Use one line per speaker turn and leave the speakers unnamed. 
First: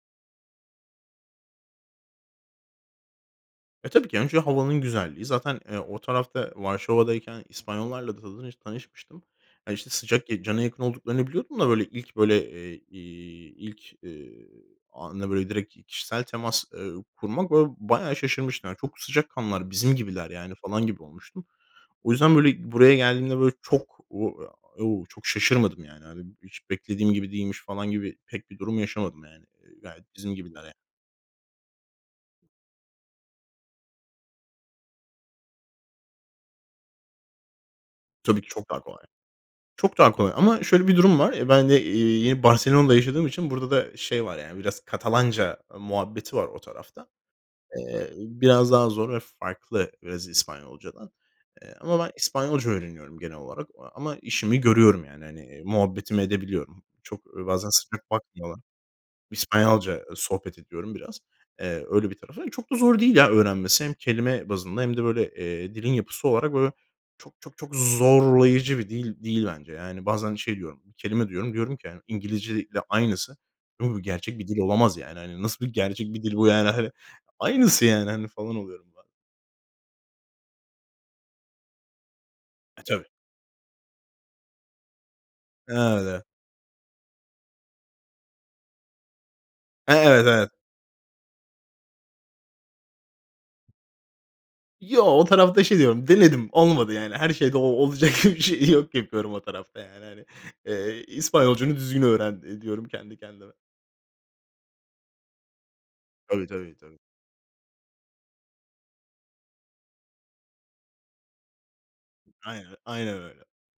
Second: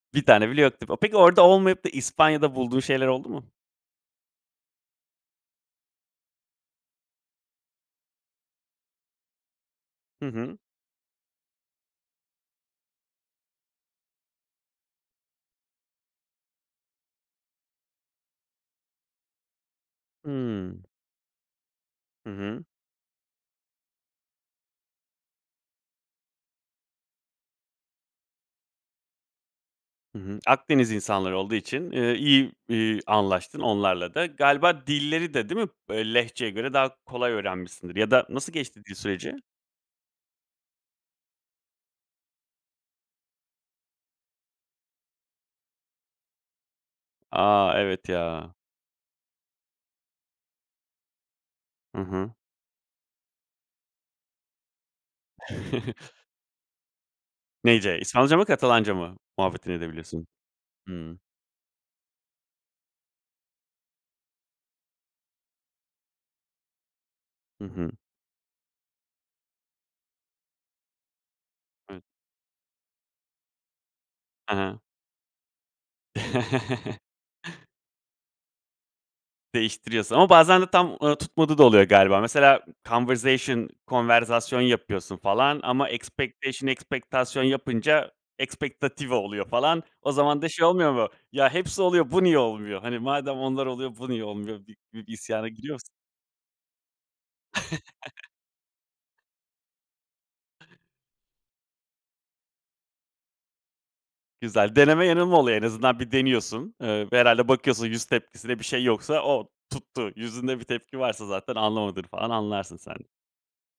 Bir tane bile yok [unintelligible] Peki, orada olmayıp da İspanya'da bulduğun şeyler oldu mu?
Eee, tabii ki, önce havanın güzelliği. Zaten, eee, o tarafta Varşova'dayken İspanyollarla da tanış tanışmıştım. Ya, işte,
Hı
sıcak
hı.
cana yakın olduklarını biliyordum da, böyle, ilk böyle, eee, ilk, eee, anda, böyle, direkt kişisel temas, eee, kurmak, ba bayağı şaşırmıştım. Çok sıcak kanlılar, bizim gibiler, yani,
Hımm.
falan gibi olmuştum. O
Hı
yüzden,
hı.
böyle, buraya geldiğimde, böyle, çok o çok şaşırmadım, yani. Hiç beklediğim gibi değilmiş, falan gibi pek bir durum yaşamadım, yani. Gayet
Hı
bizim
hı.
gibiler, yani.
Akdeniz insanları olduğu için, ııı, iyi, eee, anlaştın onlarla da. Galiba dilleri de, değil mi lehçeye göre daha kolay öğrenmişsindir ya da
Tabii ki,
nasıl
çok daha
geçti dil
kolay.
süreci?
Çok daha kolay ama şöyle bir durum var. Eee, ben de, eee, yeni Barcelona'da yaşadığım için burada da şey var, yani, biraz Katalanca muhabbeti var o tarafta.
A, evet,
Eee,
ya.
biraz daha zor ve farklı biraz İspanyolca'dan. Eee, ama
Hı
ben
hı.
İspanyolca öğreniyorum, genel olarak ama işimi görüyorum, yani, hani, muhabbetimi edebiliyorum. Çok bazen
Neyce,
sıcak
İspanyolca mı
bakmıyorlar.
Katalanca mı muhabbetini
İspanyolca
edebiliyorsun?
sohbet ediyorum biraz.
Hımm.
Eee, öyle bir tarafı. Çok da zor değil, ya, öğrenmesi. Hem kelime bazında hem de, eee, böyle, dilin yapısı olarak, böyle, çok, çok,
Hı
çok
hı.
zorlayıcı bir dil değil bence. Yani, bazen şey diyorum, kelime diyorum diyorum ki,
Evet.
İngilizce ile aynısı. Gerçek bir
He
dil
he.
olamaz, yani. Nasıl bir gerçek bir dil bu, yani, hani? Aynısı, yani, hani, falan oluyorum ba
Değiştiriyorsun ama bazen de tam, ııı, tutmadığı da oluyor, galiba. Mesela,
E, tabii.
conversation konverzasyon yapıyorsun falan ama
Evet, evet.
expectation ekspektasyon yapınca expectative oluyor falan.
He,
O
evet,
zaman da
evet.
şey olmuyor mu? Ya, hepsi oluyor, bu niye olmuyor? Hani, madem onlar oluyor, bu niye olmuyor gibi
Yo,
bir
o
isyana
tarafta
giriyor
şey
musun?
diyorum, denedim. Olmadı, yani. Her şeyde o olacak gibi bir şey yok, yapıyorum o tarafta, yani, hani. Eee, İspanyolcanı düzgün öğren, eee, diyorum, kendi kendime.
Güzel, deneme yanılma oluyor. En azından, bir
Tabii,
deniyorsun.
tabii, tabii.
Eee, herhâlde bakıyorsun yüz tepkisinde bir şey yoksa oh, tuttu. Yüzünde bir tepki varsa zaten, anlamadığını falan
Aynen,
anlarsın sen.
aynen öyle.